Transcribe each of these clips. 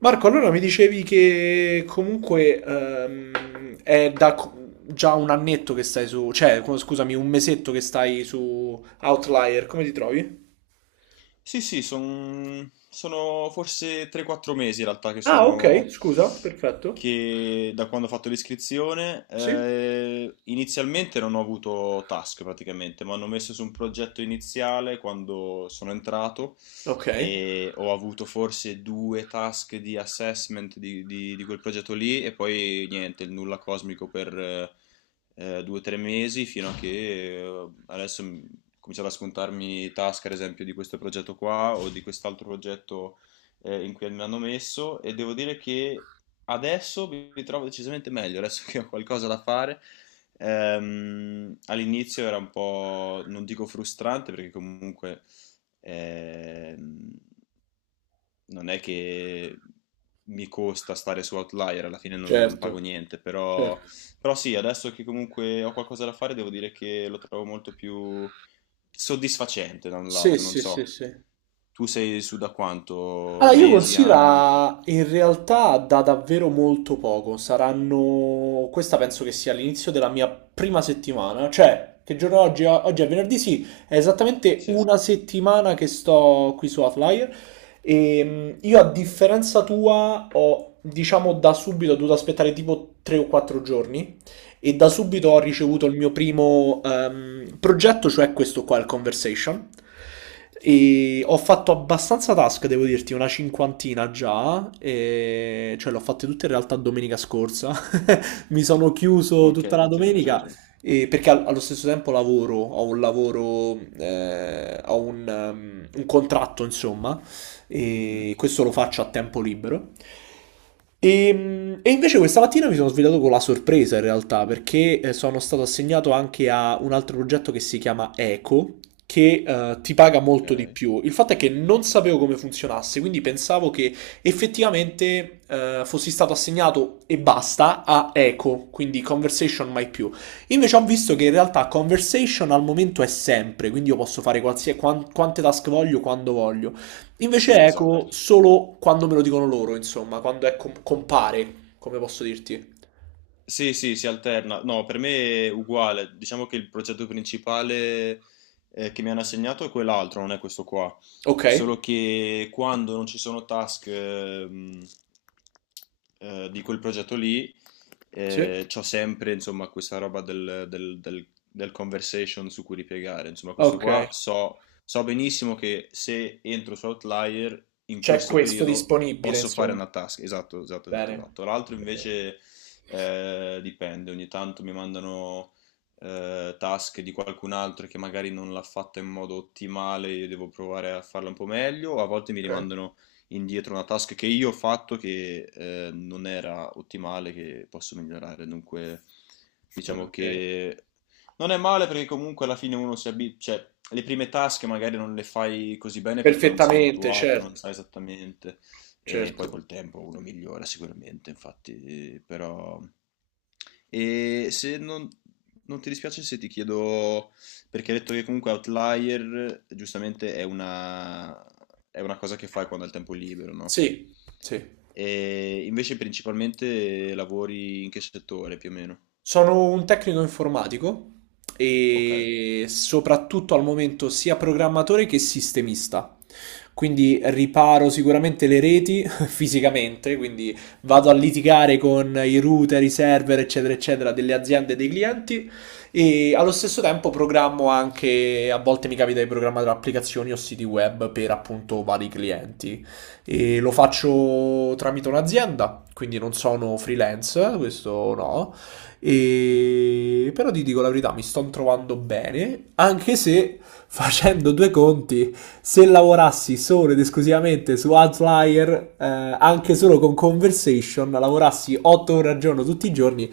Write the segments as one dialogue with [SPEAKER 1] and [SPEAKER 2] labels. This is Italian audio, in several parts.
[SPEAKER 1] Marco, allora mi dicevi che comunque è da già un annetto che stai su, cioè, scusami, un mesetto che stai su Outlier, come ti trovi?
[SPEAKER 2] Sono forse 3-4 mesi in realtà
[SPEAKER 1] Ah, ok, scusa, perfetto.
[SPEAKER 2] che da quando ho fatto l'iscrizione.
[SPEAKER 1] Sì?
[SPEAKER 2] Inizialmente non ho avuto task praticamente, mi hanno messo su un progetto iniziale quando sono entrato
[SPEAKER 1] Ok,
[SPEAKER 2] e ho avuto forse due task di assessment di quel progetto lì e poi niente, il nulla cosmico per 2 o 3 mesi fino a che adesso ho cominciato a scontarmi task ad esempio di questo progetto qua o di quest'altro progetto in cui mi hanno messo, e devo dire che adesso mi trovo decisamente meglio, adesso che ho qualcosa da fare. All'inizio era un po', non dico frustrante, perché comunque ehm, non è che mi costa stare su Outlier, alla fine non
[SPEAKER 1] certo,
[SPEAKER 2] pago niente, però,
[SPEAKER 1] certo.
[SPEAKER 2] però sì, adesso che comunque ho qualcosa da fare, devo dire che lo trovo molto più soddisfacente da un
[SPEAKER 1] Sì,
[SPEAKER 2] lato, non
[SPEAKER 1] sì, sì,
[SPEAKER 2] so.
[SPEAKER 1] sì.
[SPEAKER 2] Tu sei su da quanto?
[SPEAKER 1] Allora, io
[SPEAKER 2] Mesi, anni?
[SPEAKER 1] considero in realtà da davvero molto poco. Saranno. Questa penso che sia l'inizio della mia prima settimana. Cioè, che giorno è oggi? Oggi è venerdì, sì, è esattamente
[SPEAKER 2] Sì,
[SPEAKER 1] una settimana che sto qui su Outlier. E io, a differenza tua, ho, diciamo, da subito dovuto aspettare tipo 3 o 4 giorni e da subito ho
[SPEAKER 2] ok.
[SPEAKER 1] ricevuto il mio primo progetto, cioè questo qua, il Conversation. E ho fatto abbastanza task, devo dirti, una cinquantina già, cioè l'ho fatte tutte in realtà domenica scorsa. Mi sono chiuso tutta
[SPEAKER 2] Ok,
[SPEAKER 1] la
[SPEAKER 2] tutto in un
[SPEAKER 1] domenica
[SPEAKER 2] giorno.
[SPEAKER 1] perché allo stesso tempo lavoro, ho un contratto, insomma,
[SPEAKER 2] Mhm.
[SPEAKER 1] e questo lo faccio a tempo libero. E invece questa mattina mi sono svegliato con la sorpresa in realtà, perché sono stato assegnato anche a un altro progetto che si chiama Eco, che ti paga molto di
[SPEAKER 2] Ok.
[SPEAKER 1] più. Il fatto è che non sapevo come funzionasse, quindi pensavo che effettivamente fossi stato assegnato e basta a Eco, quindi Conversation mai più. Invece ho visto che in realtà Conversation al momento è sempre, quindi io posso fare qualsiasi, quante task voglio, quando voglio. Invece
[SPEAKER 2] Sì,
[SPEAKER 1] Eco
[SPEAKER 2] esatto.
[SPEAKER 1] solo quando me lo dicono loro, insomma, quando è compare, come posso dirti.
[SPEAKER 2] Sì, sì, si alterna. No, per me è uguale. Diciamo che il progetto principale che mi hanno assegnato è quell'altro, non è questo qua.
[SPEAKER 1] Ok?
[SPEAKER 2] Solo che quando non ci sono task di quel progetto lì,
[SPEAKER 1] Sì.
[SPEAKER 2] c'ho sempre, insomma, questa roba del conversation su cui ripiegare. Insomma, questo
[SPEAKER 1] Ok.
[SPEAKER 2] qua so, so benissimo che se entro su Outlier in
[SPEAKER 1] C'è
[SPEAKER 2] questo
[SPEAKER 1] questo
[SPEAKER 2] periodo
[SPEAKER 1] disponibile,
[SPEAKER 2] posso fare
[SPEAKER 1] insomma.
[SPEAKER 2] una task. Esatto, esatto, esatto,
[SPEAKER 1] Bene.
[SPEAKER 2] esatto. L'altro invece dipende, ogni tanto mi mandano task di qualcun altro che magari non l'ha fatta in modo ottimale, io devo provare a farla un po' meglio, a volte mi
[SPEAKER 1] Ok.
[SPEAKER 2] rimandano indietro una task che io ho fatto che non era ottimale, che posso migliorare, dunque diciamo
[SPEAKER 1] Ok.
[SPEAKER 2] che non è male perché comunque alla fine uno si abitua, cioè le prime task magari non le fai così bene perché non sei
[SPEAKER 1] Perfettamente,
[SPEAKER 2] abituato, non
[SPEAKER 1] certo.
[SPEAKER 2] sai esattamente, e poi
[SPEAKER 1] Certo.
[SPEAKER 2] col tempo uno migliora sicuramente, infatti, però... E se non ti dispiace se ti chiedo, perché hai detto che comunque Outlier giustamente è una cosa che fai quando hai il tempo libero, no?
[SPEAKER 1] Sì, sì.
[SPEAKER 2] E invece principalmente lavori in che settore più o meno?
[SPEAKER 1] Sono un tecnico informatico
[SPEAKER 2] Ok.
[SPEAKER 1] e soprattutto al momento sia programmatore che sistemista. Quindi riparo sicuramente le reti fisicamente, quindi vado a
[SPEAKER 2] Mhm.
[SPEAKER 1] litigare con i router, i server, eccetera, eccetera, delle aziende e dei clienti e allo stesso tempo programmo anche, a volte mi capita di programmare applicazioni o siti web per appunto vari clienti e lo faccio tramite un'azienda, quindi non sono freelance, questo no, però ti dico la verità, mi sto trovando bene, anche se facendo due conti, se lavorassi solo ed esclusivamente su Outlier, anche solo con Conversation, lavorassi 8 ore al giorno tutti i giorni,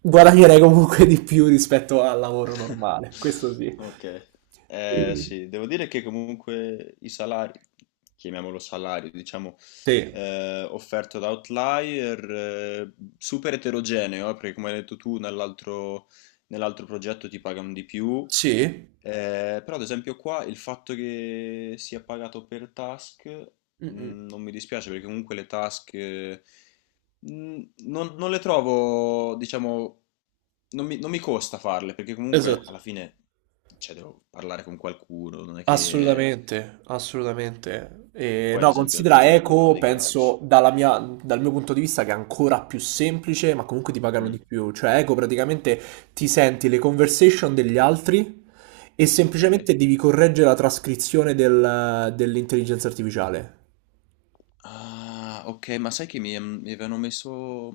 [SPEAKER 1] guadagnerei comunque di più rispetto al lavoro normale. Questo sì.
[SPEAKER 2] Ok,
[SPEAKER 1] E-
[SPEAKER 2] sì, devo dire che comunque i salari, chiamiamolo salario, diciamo,
[SPEAKER 1] Sì.
[SPEAKER 2] offerto da Outlier, super eterogeneo, perché come hai detto tu, nell'altro progetto ti pagano di più,
[SPEAKER 1] Sì?
[SPEAKER 2] però ad esempio qua il fatto che sia pagato per task.
[SPEAKER 1] Mm-mm.
[SPEAKER 2] Non mi dispiace perché comunque le task non le trovo, diciamo, non mi costa farle perché comunque alla
[SPEAKER 1] Esatto.
[SPEAKER 2] fine, cioè, devo parlare con qualcuno, non è che...
[SPEAKER 1] Assolutamente, assolutamente. E
[SPEAKER 2] Poi ad
[SPEAKER 1] no,
[SPEAKER 2] esempio l'altro
[SPEAKER 1] considera
[SPEAKER 2] giorno parlavo
[SPEAKER 1] Eco,
[SPEAKER 2] di calcio.
[SPEAKER 1] penso dal mio punto di vista che è ancora più semplice, ma comunque ti pagano
[SPEAKER 2] Mm,
[SPEAKER 1] di più. Cioè, Eco praticamente ti senti le conversation degli altri e
[SPEAKER 2] ok.
[SPEAKER 1] semplicemente devi correggere la trascrizione dell'intelligenza artificiale.
[SPEAKER 2] Ah, ok, ma sai che mi avevano messo...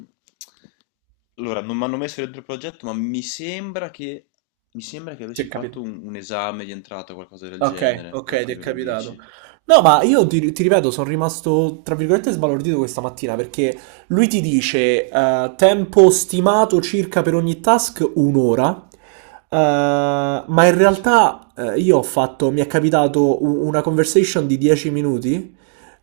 [SPEAKER 2] Allora, non mi hanno messo dentro il progetto, ma mi sembra che avessi
[SPEAKER 1] Sì, capito.
[SPEAKER 2] fatto un esame di entrata o qualcosa del
[SPEAKER 1] Okay,
[SPEAKER 2] genere, ora
[SPEAKER 1] okay, ti
[SPEAKER 2] che
[SPEAKER 1] è
[SPEAKER 2] me lo
[SPEAKER 1] capitato.
[SPEAKER 2] dici.
[SPEAKER 1] No, ma io ti ripeto, sono rimasto tra virgolette sbalordito questa mattina perché lui ti dice tempo stimato circa per ogni task un'ora, ma in
[SPEAKER 2] Sì.
[SPEAKER 1] realtà io ho fatto, mi è capitato una conversation di 10 minuti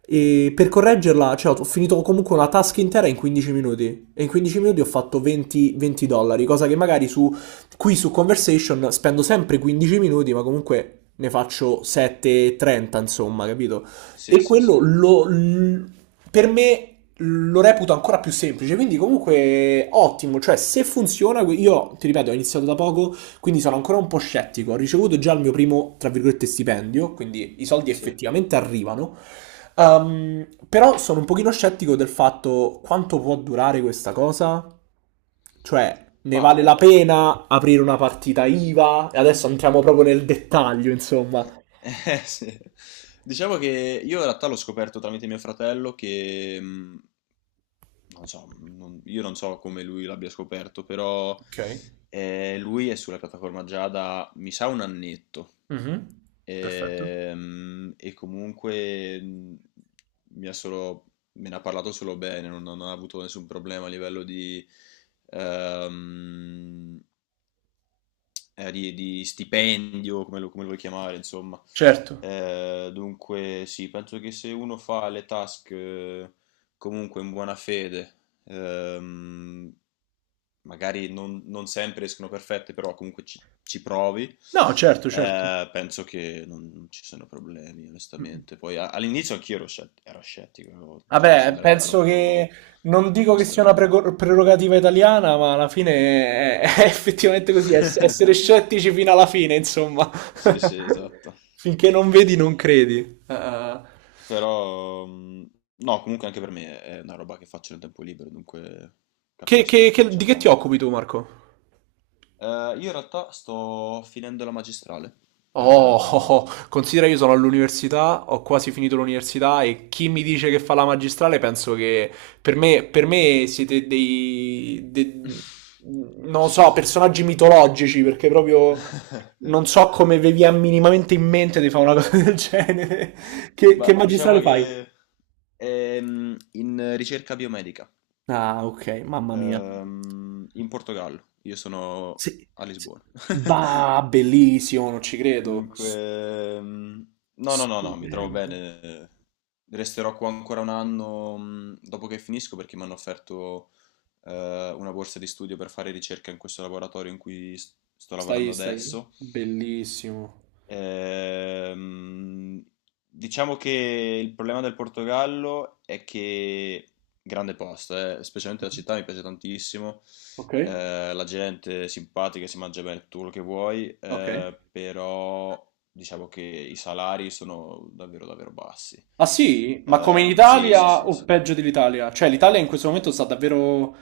[SPEAKER 1] e per correggerla, cioè ho finito comunque una task intera in 15 minuti e in 15 minuti ho fatto 20 20 dollari, cosa che magari su qui su Conversation spendo sempre 15 minuti, ma comunque ne faccio 7,30, insomma, capito?
[SPEAKER 2] Sì,
[SPEAKER 1] E
[SPEAKER 2] sì,
[SPEAKER 1] quello
[SPEAKER 2] sì,
[SPEAKER 1] per me lo reputo ancora più semplice, quindi comunque ottimo, cioè se funziona, io ti ripeto, ho iniziato da poco, quindi sono ancora un po' scettico, ho ricevuto già il mio primo, tra virgolette, stipendio, quindi i soldi
[SPEAKER 2] sì.
[SPEAKER 1] effettivamente arrivano. Però sono un pochino scettico del fatto quanto può durare questa cosa. Cioè, ne
[SPEAKER 2] Bah,
[SPEAKER 1] vale la pena aprire una partita IVA? E adesso entriamo proprio nel dettaglio, insomma.
[SPEAKER 2] sì. Diciamo che io in realtà l'ho scoperto tramite mio fratello che, non so, io non so come lui l'abbia scoperto, però
[SPEAKER 1] Ok.
[SPEAKER 2] lui è sulla piattaforma già da, mi sa, un annetto.
[SPEAKER 1] Mhm. Perfetto.
[SPEAKER 2] E, comunque mi ha solo, me ne ha parlato solo bene, non ha avuto nessun problema a livello di... ehm, di stipendio, come lo vuoi chiamare, insomma.
[SPEAKER 1] Certo.
[SPEAKER 2] Dunque, sì, penso che se uno fa le task comunque in buona fede, ehm, magari non sempre escono perfette, però comunque ci provi.
[SPEAKER 1] No, certo, certo.
[SPEAKER 2] Penso che non ci siano problemi,
[SPEAKER 1] Mm.
[SPEAKER 2] onestamente. Poi a- all'inizio anch'io ero, ero scettico, cioè mi
[SPEAKER 1] Vabbè,
[SPEAKER 2] sembrava
[SPEAKER 1] penso che
[SPEAKER 2] troppo,
[SPEAKER 1] non dico
[SPEAKER 2] troppo
[SPEAKER 1] che sia una
[SPEAKER 2] strano.
[SPEAKER 1] prerogativa italiana, ma alla fine è, è effettivamente così, essere scettici fino alla fine, insomma.
[SPEAKER 2] Sì, sì, esatto.
[SPEAKER 1] Finché non vedi, non credi. Eh.
[SPEAKER 2] Però, no, comunque anche per me è una roba che faccio nel tempo libero, dunque capisco,
[SPEAKER 1] Di che ti
[SPEAKER 2] diciamo.
[SPEAKER 1] occupi tu, Marco?
[SPEAKER 2] Io in realtà sto finendo la magistrale.
[SPEAKER 1] Oh, oh, oh,
[SPEAKER 2] Ehm,
[SPEAKER 1] considera io sono all'università, ho quasi finito l'università e chi mi dice che fa la magistrale penso che per me siete dei non so, personaggi mitologici perché proprio non so come vi è minimamente in mente di fare una cosa del genere. Che
[SPEAKER 2] Ma
[SPEAKER 1] magistrale
[SPEAKER 2] diciamo
[SPEAKER 1] fai?
[SPEAKER 2] che in ricerca biomedica,
[SPEAKER 1] Ah, ok, mamma mia.
[SPEAKER 2] in Portogallo. Io sono
[SPEAKER 1] Sì,
[SPEAKER 2] a
[SPEAKER 1] sì.
[SPEAKER 2] Lisbona.
[SPEAKER 1] Bah, bellissimo, non ci credo.
[SPEAKER 2] Dunque, no, no, no, no, mi trovo
[SPEAKER 1] Stupendo.
[SPEAKER 2] bene. Resterò qua ancora un anno, dopo che finisco, perché mi hanno offerto una borsa di studio per fare ricerca in questo laboratorio in cui sto lavorando
[SPEAKER 1] Stai,
[SPEAKER 2] adesso.
[SPEAKER 1] bellissimo.
[SPEAKER 2] Ehm, diciamo che il problema del Portogallo è che, grande posto, specialmente la città mi piace tantissimo.
[SPEAKER 1] Ok,
[SPEAKER 2] La gente è simpatica, si mangia bene tutto quello che vuoi,
[SPEAKER 1] ok.
[SPEAKER 2] però diciamo che i salari sono davvero davvero bassi.
[SPEAKER 1] Ah sì? Ma come in
[SPEAKER 2] Sì, sì,
[SPEAKER 1] Italia
[SPEAKER 2] sì,
[SPEAKER 1] o
[SPEAKER 2] sì.
[SPEAKER 1] peggio dell'Italia? Cioè l'Italia in questo momento sta davvero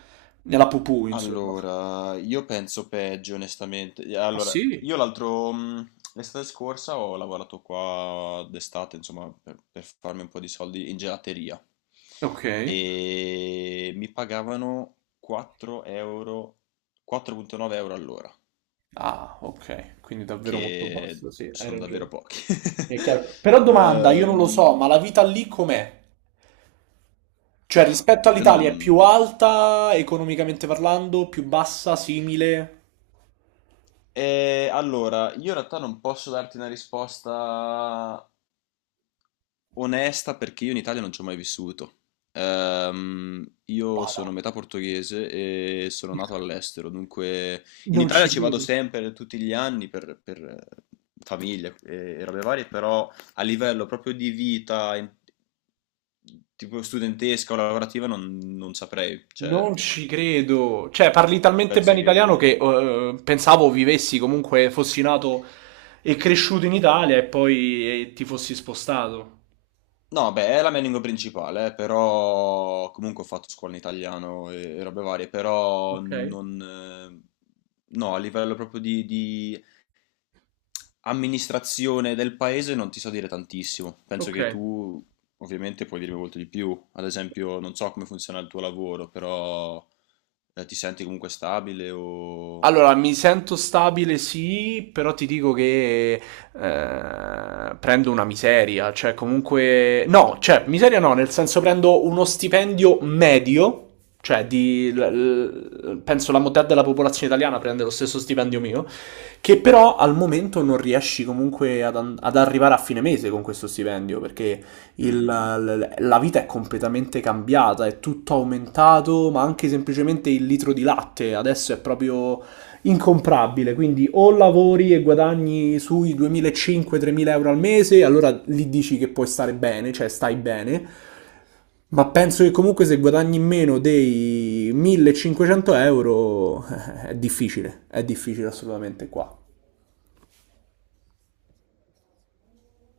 [SPEAKER 1] nella pupù, insomma.
[SPEAKER 2] Allora, io penso peggio, onestamente.
[SPEAKER 1] Ah
[SPEAKER 2] Allora,
[SPEAKER 1] sì?
[SPEAKER 2] io l'estate scorsa ho lavorato qua d'estate, insomma, per, farmi un po' di soldi in gelateria,
[SPEAKER 1] Ok.
[SPEAKER 2] e mi pagavano 4 euro, 4,9 € all'ora,
[SPEAKER 1] Ah, ok. Quindi davvero molto
[SPEAKER 2] che
[SPEAKER 1] basso, sì, hai
[SPEAKER 2] sono davvero
[SPEAKER 1] ragione.
[SPEAKER 2] pochi.
[SPEAKER 1] È chiaro. Però domanda, io non lo
[SPEAKER 2] Ehm,
[SPEAKER 1] so, ma la vita lì com'è? Cioè
[SPEAKER 2] ah,
[SPEAKER 1] rispetto
[SPEAKER 2] io non...
[SPEAKER 1] all'Italia è più alta economicamente parlando, più bassa, simile?
[SPEAKER 2] Allora, io in realtà non posso darti una risposta onesta perché io in Italia non ci ho mai vissuto. Io
[SPEAKER 1] Vada.
[SPEAKER 2] sono metà portoghese e sono nato all'estero, dunque in
[SPEAKER 1] Non
[SPEAKER 2] Italia
[SPEAKER 1] ci
[SPEAKER 2] ci vado
[SPEAKER 1] credi?
[SPEAKER 2] sempre tutti gli anni per famiglia e robe varie, però a livello proprio di vita, in- tipo studentesca o lavorativa, non saprei. Cioè,
[SPEAKER 1] Non ci credo. Cioè, parli talmente
[SPEAKER 2] penso
[SPEAKER 1] bene italiano
[SPEAKER 2] che...
[SPEAKER 1] che pensavo vivessi comunque, fossi nato e cresciuto in Italia e poi ti fossi spostato.
[SPEAKER 2] No, beh, è la mia lingua principale, però comunque ho fatto scuola in italiano e robe varie, però
[SPEAKER 1] Ok,
[SPEAKER 2] non... No, a livello proprio di, amministrazione del paese non ti so dire tantissimo. Penso
[SPEAKER 1] ok.
[SPEAKER 2] che tu ovviamente puoi dirmi molto di più. Ad esempio, non so come funziona il tuo lavoro, però ti senti comunque stabile o...
[SPEAKER 1] Allora, mi sento stabile, sì, però ti dico che prendo una miseria, cioè comunque... No, cioè miseria no, nel senso prendo uno stipendio medio, cioè penso la metà della popolazione italiana prende lo stesso stipendio mio, che però al momento non riesci comunque ad arrivare a fine mese con questo stipendio, perché
[SPEAKER 2] Mhm.
[SPEAKER 1] la vita è completamente cambiata, è tutto aumentato, ma anche semplicemente il litro di latte adesso è proprio incomprabile, quindi o lavori e guadagni sui 2.500-3.000 euro al mese, allora lì dici che puoi stare bene, cioè stai bene, ma penso che comunque se guadagni meno dei 1.500 euro è difficile assolutamente qua.